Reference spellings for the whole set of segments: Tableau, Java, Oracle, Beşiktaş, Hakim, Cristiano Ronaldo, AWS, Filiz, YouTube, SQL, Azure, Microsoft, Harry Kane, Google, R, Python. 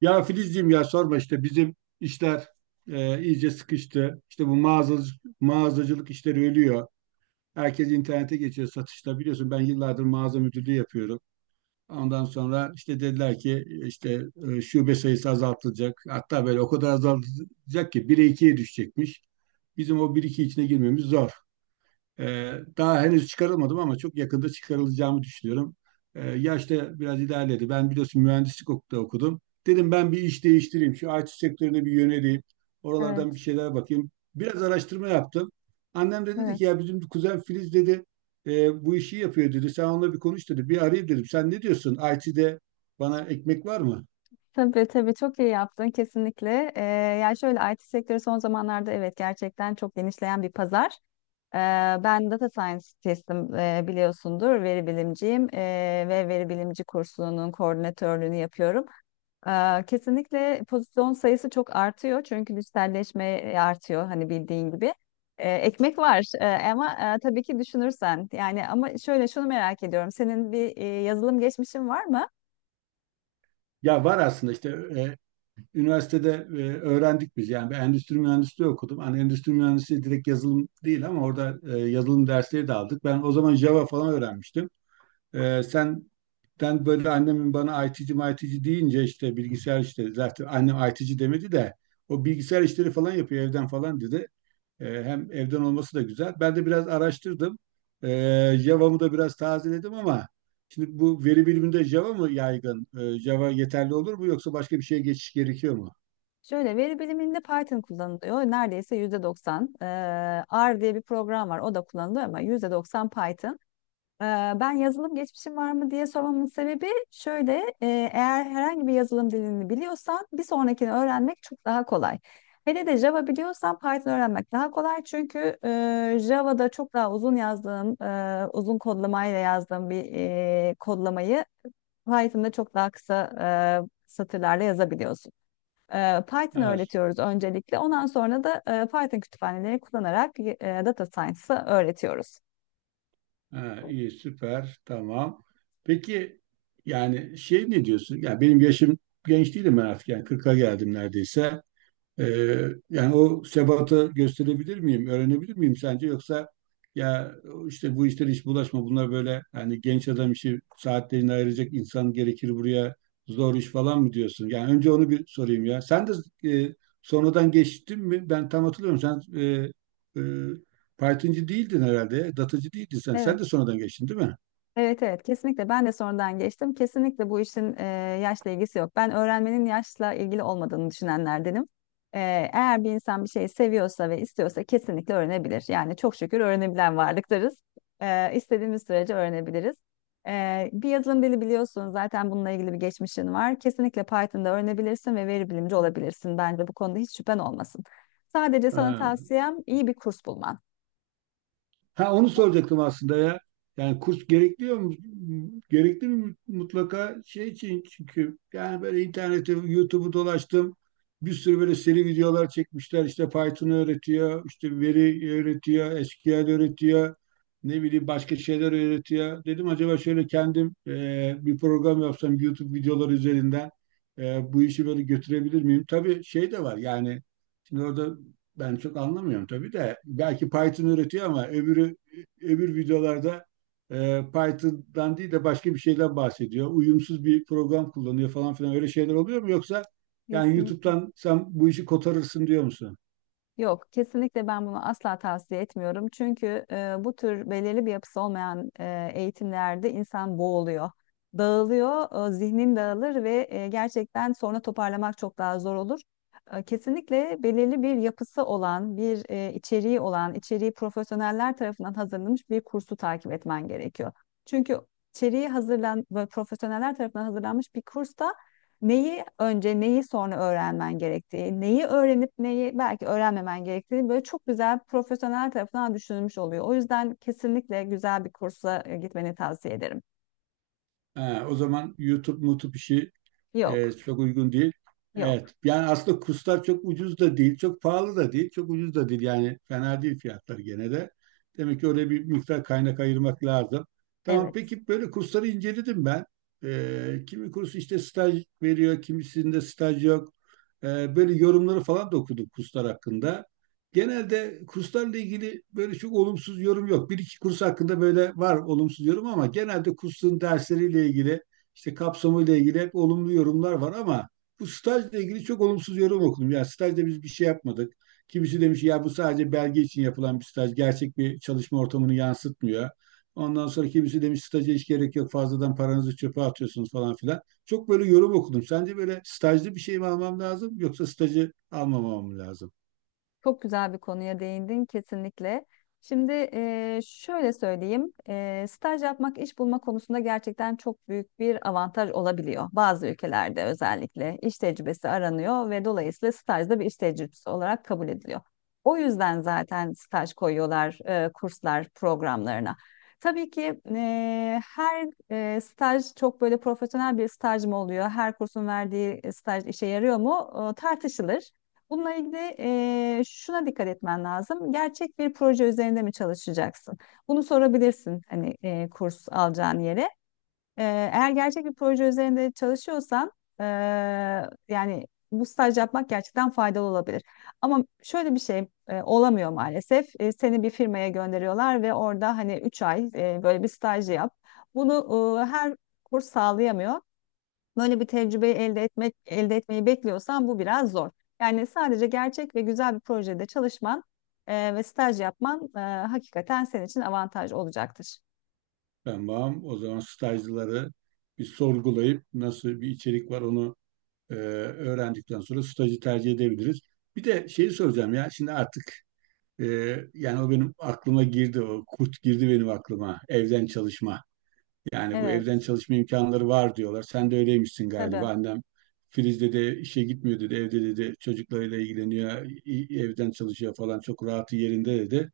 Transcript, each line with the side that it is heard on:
right: Ya Filizciğim ya sorma işte bizim işler iyice sıkıştı. İşte bu mağazacılık, mağazacılık işleri ölüyor. Herkes internete geçiyor satışta. Biliyorsun ben yıllardır mağaza müdürlüğü yapıyorum. Ondan sonra işte dediler ki işte şube sayısı azaltılacak. Hatta böyle o kadar azaltılacak ki 1'e ikiye düşecekmiş. Bizim o bir iki içine girmemiz zor. Daha henüz çıkarılmadım ama çok yakında çıkarılacağımı düşünüyorum. Yaş da biraz ilerledi. Ben biliyorsun mühendislik okulda okudum. Dedim ben bir iş değiştireyim. Şu IT sektörüne bir yöneleyim. Oralardan bir
left: Evet,
right: şeyler bakayım. Biraz araştırma yaptım. Annem de dedi
left: evet.
right: ki ya bizim kuzen Filiz dedi bu işi yapıyor dedi. Sen onunla bir konuş dedi. Bir arayayım dedim. Sen ne diyorsun? IT'de bana ekmek var mı?
left: Tabii tabii çok iyi yaptın kesinlikle. Yani şöyle, IT sektörü son zamanlarda, evet, gerçekten çok genişleyen bir pazar. Ee, Ben data scientist'im, biliyorsundur, veri bilimciyim, ve veri bilimci kursunun koordinatörlüğünü yapıyorum. Kesinlikle pozisyon sayısı çok artıyor çünkü dijitalleşme artıyor, hani bildiğin gibi. Ekmek var. Ama tabii ki düşünürsen, yani, ama şöyle, şunu merak ediyorum: senin bir yazılım geçmişin var mı?
right: Ya var aslında işte e, üniversitede öğrendik biz. Yani ben endüstri mühendisliği okudum. Hani endüstri mühendisliği direkt yazılım değil ama orada yazılım dersleri de aldık. Ben o zaman Java falan öğrenmiştim. E, sen ben böyle annemin bana IT'ci deyince işte bilgisayar işleri zaten annem IT'ci demedi de o bilgisayar işleri falan yapıyor evden falan dedi. E, hem evden olması da güzel. Ben de biraz araştırdım. E, Java'mı da biraz tazeledim ama şimdi bu veri biliminde Java mı yaygın? E, Java yeterli olur mu yoksa başka bir şeye geçiş gerekiyor mu?
left: Şöyle, veri biliminde Python kullanılıyor. Neredeyse %90. R diye bir program var. O da kullanılıyor, ama %90 Python. Ee, Ben yazılım geçmişim var mı diye sormamın sebebi şöyle: e, eğer herhangi bir yazılım dilini biliyorsan, bir sonrakini öğrenmek çok daha kolay. Hele de Java biliyorsan Python öğrenmek daha kolay, çünkü Java'da çok daha uzun yazdığım, uzun kodlamayla yazdığım bir kodlamayı Python'da çok daha kısa satırlarla yazabiliyorsun. Python
right: Evet.
left: öğretiyoruz öncelikle. Ondan sonra da Python kütüphaneleri kullanarak data science'ı öğretiyoruz.
right: Ha, iyi, süper. Tamam. Peki yani şey ne diyorsun? Yani benim yaşım genç değilim ben artık. Yani 40'a geldim neredeyse. Yani o sebatı gösterebilir miyim, öğrenebilir miyim sence? Yoksa ya işte bu işlere hiç bulaşma, bunlar böyle hani genç adam işi saatlerini ayıracak insan gerekir buraya zor iş falan mı diyorsun? Yani önce onu bir sorayım ya. Sen de e, sonradan geçtin mi? Ben tam hatırlıyorum. Sen e, Python'cı değildin herhalde, datacı değildin sen. Sen de
left: Evet.
right: sonradan geçtin değil mi?
left: Evet evet, kesinlikle ben de sonradan geçtim. Kesinlikle bu işin yaşla ilgisi yok. Ben öğrenmenin yaşla ilgili olmadığını düşünenlerdenim. E, Eğer bir insan bir şeyi seviyorsa ve istiyorsa kesinlikle öğrenebilir. Yani çok şükür öğrenebilen varlıklarız. İstediğimiz sürece öğrenebiliriz. Bir yazılım dili biliyorsun zaten, bununla ilgili bir geçmişin var. Kesinlikle Python'da öğrenebilirsin ve veri bilimci olabilirsin. Bence bu konuda hiç şüphen olmasın. Sadece sana
right: Ha.
left: tavsiyem, iyi bir kurs bulman.
right: Ha onu soracaktım aslında ya. Yani kurs gerekliyor mu? Gerekli mi mutlaka şey için çünkü yani böyle internette YouTube'u dolaştım. Bir sürü böyle seri videolar çekmişler. İşte Python öğretiyor, işte veri öğretiyor, SQL öğretiyor. Ne bileyim başka şeyler öğretiyor. Dedim acaba şöyle kendim bir program yapsam YouTube videoları üzerinden bu işi böyle götürebilir miyim? Tabii şey de var yani şimdi orada ben çok anlamıyorum tabii de belki Python üretiyor ama öbür videolarda Python'dan değil de başka bir şeyden bahsediyor. Uyumsuz bir program kullanıyor falan filan öyle şeyler oluyor mu yoksa yani
left: Kesinlikle.
right: YouTube'dan sen bu işi kotarırsın diyor musun?
left: Yok, kesinlikle ben bunu asla tavsiye etmiyorum. Çünkü bu tür belirli bir yapısı olmayan eğitimlerde insan boğuluyor, dağılıyor, zihnin dağılır ve gerçekten sonra toparlamak çok daha zor olur. Kesinlikle belirli bir yapısı olan, bir içeriği olan, içeriği profesyoneller tarafından hazırlanmış bir kursu takip etmen gerekiyor. Çünkü içeriği hazırlan ve profesyoneller tarafından hazırlanmış bir kursta neyi önce neyi sonra öğrenmen gerektiği, neyi öğrenip neyi belki öğrenmemen gerektiği böyle çok güzel, profesyonel tarafından düşünülmüş oluyor. O yüzden kesinlikle güzel bir kursa gitmeni tavsiye ederim.
right: Ha, o zaman YouTube işi E,
left: Yok,
right: çok uygun değil.
left: yok.
right: Evet. Yani aslında kurslar çok ucuz da değil, çok pahalı da değil, çok ucuz da değil. Yani fena değil fiyatları gene de. Demek ki oraya bir miktar kaynak ayırmak lazım. Tamam
left: Evet.
right: peki böyle kursları inceledim ben. Kimi kurs işte staj veriyor, kimisinde staj yok. Böyle yorumları falan da okudum kurslar hakkında. Genelde kurslarla ilgili böyle çok olumsuz yorum yok. Bir iki kurs hakkında böyle var olumsuz yorum ama genelde kursun dersleriyle ilgili işte kapsamıyla ilgili hep olumlu yorumlar var ama bu stajla ilgili çok olumsuz yorum okudum. Ya stajda biz bir şey yapmadık. Kimisi demiş ya bu sadece belge için yapılan bir staj. Gerçek bir çalışma ortamını yansıtmıyor. Ondan sonra kimisi demiş staja hiç gerek yok fazladan paranızı çöpe atıyorsunuz falan filan. Çok böyle yorum okudum. Sence böyle stajlı bir şey mi almam lazım yoksa stajı almamam mı lazım?
left: Çok güzel bir konuya değindin kesinlikle. Şimdi, şöyle söyleyeyim: staj yapmak iş bulma konusunda gerçekten çok büyük bir avantaj olabiliyor. Bazı ülkelerde özellikle iş tecrübesi aranıyor ve dolayısıyla staj da bir iş tecrübesi olarak kabul ediliyor. O yüzden zaten staj koyuyorlar kurslar programlarına. Tabii ki her staj çok böyle profesyonel bir staj mı oluyor? Her kursun verdiği staj işe yarıyor mu? Tartışılır. Bununla ilgili şuna dikkat etmen lazım: gerçek bir proje üzerinde mi çalışacaksın? Bunu sorabilirsin, hani kurs alacağın yere. Eğer gerçek bir proje üzerinde çalışıyorsan, eee, yani, bu staj yapmak gerçekten faydalı olabilir. Ama şöyle bir şey olamıyor maalesef. Seni bir firmaya gönderiyorlar ve orada, hani, 3 ay böyle bir staj yap. Bunu her kurs sağlayamıyor. Böyle bir tecrübeyi elde etmek, elde etmeyi bekliyorsan, bu biraz zor. Yani sadece gerçek ve güzel bir projede çalışman ve staj yapman hakikaten senin için avantaj olacaktır.
right: Ben bağım o zaman stajlıları bir sorgulayıp nasıl bir içerik var onu öğrendikten sonra stajı tercih edebiliriz. Bir de şeyi soracağım ya şimdi artık e, yani o benim aklıma girdi o kurt girdi benim aklıma evden çalışma. Yani bu
left: Evet,
right: evden çalışma imkanları var diyorlar. Sen de öyleymişsin
left: tabii.
right: galiba. Annem Filiz dedi işe gitmiyor dedi evde dedi çocuklarıyla ilgileniyor evden çalışıyor falan çok rahatı yerinde dedi.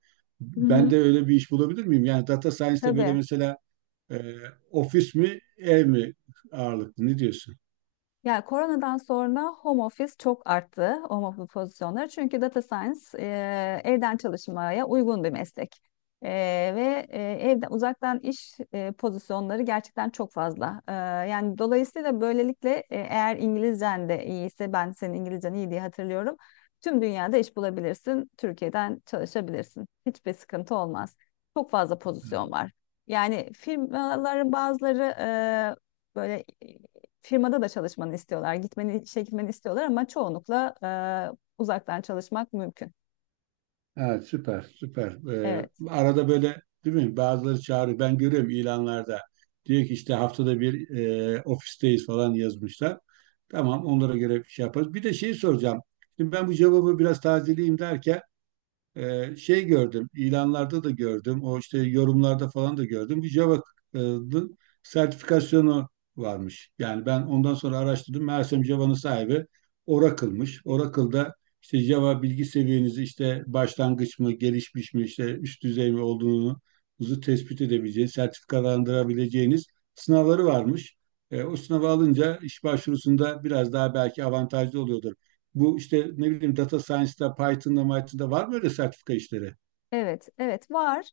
left: Hı
right: Ben
left: hı.
right: de öyle bir iş bulabilir miyim? Yani data science'da böyle
left: Tabii.
right: mesela e, ofis mi ev mi ağırlıklı ne diyorsun?
left: Ya, koronadan sonra home office çok arttı, home office pozisyonları. Çünkü data science evden çalışmaya uygun bir meslek. E, Ve evden uzaktan iş pozisyonları gerçekten çok fazla. Yani dolayısıyla, böylelikle eğer İngilizcen de iyiyse, ben senin İngilizcen iyi diye hatırlıyorum. Tüm dünyada iş bulabilirsin, Türkiye'den çalışabilirsin. Hiçbir sıkıntı olmaz. Çok fazla pozisyon var. Yani firmaların bazıları böyle firmada da çalışmanı istiyorlar. Gitmeni, işe gitmeni istiyorlar, ama çoğunlukla uzaktan çalışmak mümkün.
right: Evet süper süper.
left: Evet,
right: Arada böyle değil mi? Bazıları çağırıyor. Ben görüyorum ilanlarda. Diyor ki işte haftada bir ofisteyiz falan yazmışlar. Tamam onlara göre bir şey yaparız. Bir de şeyi soracağım. Şimdi ben bu cevabı biraz tazeleyeyim derken şey gördüm, ilanlarda da gördüm, o işte yorumlarda falan da gördüm. Bu Java e, dı- sertifikasyonu varmış. Yani ben ondan sonra araştırdım. Meğersem Java'nın sahibi Oracle'mış. Oracle'da işte Java bilgi seviyenizi işte başlangıç mı, gelişmiş mi, işte üst düzey mi olduğunuzu tespit edebileceğiniz, sertifikalandırabileceğiniz sınavları varmış. E, o sınavı alınca iş başvurusunda biraz daha belki avantajlı oluyordur bu işte ne bileyim data science'da, Python'da var mı öyle sertifika işleri?
left: evet, evet var.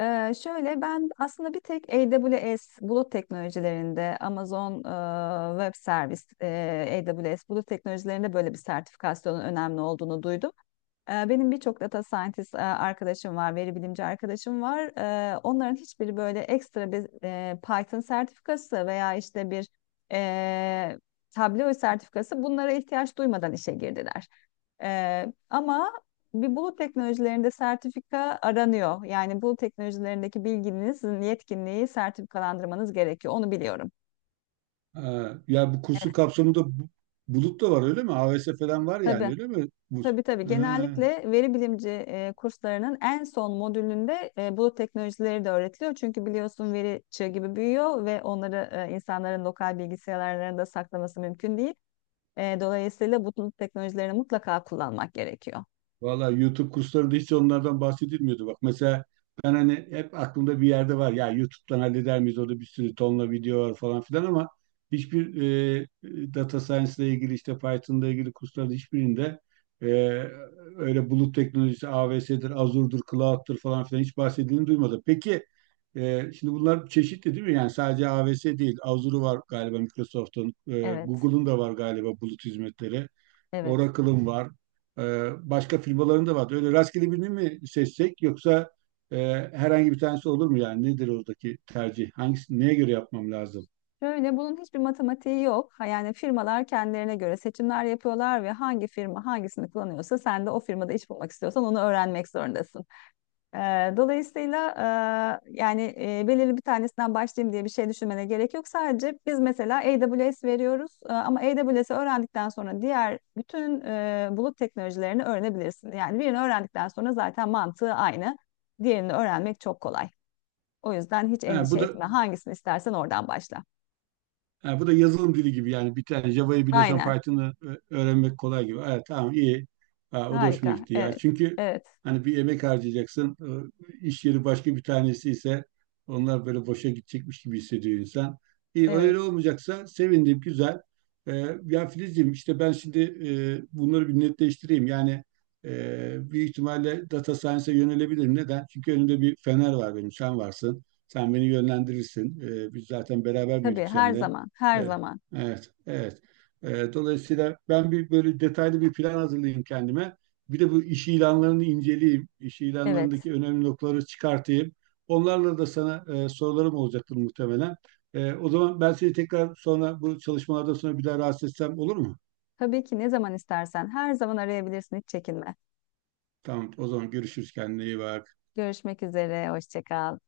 left: Şöyle, ben aslında bir tek AWS bulut teknolojilerinde, Amazon Web Service, AWS bulut teknolojilerinde böyle bir sertifikasyonun önemli olduğunu duydum. Benim birçok data scientist arkadaşım var, veri bilimci arkadaşım var. Onların hiçbiri böyle ekstra bir Python sertifikası veya işte bir eee Tableau sertifikası, bunlara ihtiyaç duymadan işe girdiler. Ama bir, bulut teknolojilerinde sertifika aranıyor. Yani bulut teknolojilerindeki bilginizin yetkinliği sertifikalandırmanız gerekiyor. Onu biliyorum.
right: Ha, ya bu kursun
left: Evet.
right: kapsamında bulut da var öyle mi? AWS falan var yani
left: Tabii.
right: öyle mi? Bu,
left: Tabii tabii. Genellikle veri bilimci kurslarının en son modülünde bulut teknolojileri de öğretiliyor. Çünkü biliyorsun, veri çığ gibi büyüyor ve onları insanların lokal bilgisayarlarında saklaması mümkün değil. Dolayısıyla bu bulut teknolojilerini mutlaka kullanmak gerekiyor.
right: Valla YouTube kurslarında hiç onlardan bahsedilmiyordu. Bak mesela ben hani hep aklımda bir yerde var. Ya YouTube'dan halleder miyiz? Orada bir sürü tonla video var falan filan ama hiçbir data science ile ilgili işte Python'la ilgili kurslarda hiçbirinde e, öyle bulut teknolojisi AWS'dir, Azure'dur, Cloud'dur falan filan hiç bahsedildiğini duymadım. Peki şimdi bunlar çeşitli değil mi? Yani sadece AWS değil. Azure var galiba Microsoft'un.
left: Evet.
right: Google'un da var galiba bulut hizmetleri.
left: Evet.
right: Oracle'ın var. Başka firmaların da vardı. Öyle rastgele birini mi seçsek yoksa e, herhangi bir tanesi olur mu yani? Nedir oradaki tercih? Hangisi, neye göre yapmam lazım?
left: Şöyle, bunun hiçbir matematiği yok. Ha, yani firmalar kendilerine göre seçimler yapıyorlar ve hangi firma hangisini kullanıyorsa, sen de o firmada iş bulmak istiyorsan onu öğrenmek zorundasın. Ee, Dolayısıyla, yani, belirli bir tanesinden başlayayım diye bir şey düşünmene gerek yok. Sadece biz mesela AWS veriyoruz, ama AWS'i öğrendikten sonra diğer bütün bulut teknolojilerini öğrenebilirsin. Yani birini öğrendikten sonra zaten mantığı aynı. Diğerini öğrenmek çok kolay. O yüzden hiç
right: Ha,
left: endişe
right: bu da
left: etme. Hangisini istersen oradan başla.
right: Ha, bu da yazılım dili gibi yani bir tane Java'yı biliyorsan
left: Aynen.
right: Python'ı öğrenmek kolay gibi. Evet tamam iyi. Ha, o da hoşuma
left: Harika.
right: gitti ya.
left: Evet.
right: Çünkü
left: Evet.
right: hani bir emek harcayacaksın. İş yeri başka bir tanesi ise onlar böyle boşa gidecekmiş gibi hissediyor insan. İyi
left: Evet.
right: öyle olmayacaksa sevindim güzel. Ya Filizciğim işte ben şimdi bunları bir netleştireyim. Yani büyük ihtimalle data science'a yönelebilirim. Neden? Çünkü önümde bir fener var benim. Sen varsın. Sen beni yönlendirirsin. Biz zaten beraber
left: Tabii,
right: büyüdük
left: her
right: seninle.
left: zaman. Her
right: Evet,
left: zaman.
right: evet, evet. Dolayısıyla ben bir böyle detaylı bir plan hazırlayayım kendime. Bir de bu iş ilanlarını inceleyeyim. İş
left: Evet.
right: ilanlarındaki önemli noktaları çıkartayım. Onlarla da sana sorularım olacaktır muhtemelen. O zaman ben seni tekrar sonra bu çalışmalardan sonra bir daha rahatsız etsem olur mu?
left: Tabii ki, ne zaman istersen her zaman arayabilirsin. Hiç çekinme.
right: Tamam, o zaman görüşürüz. Kendine iyi bak.
left: Görüşmek üzere. Hoşça kal.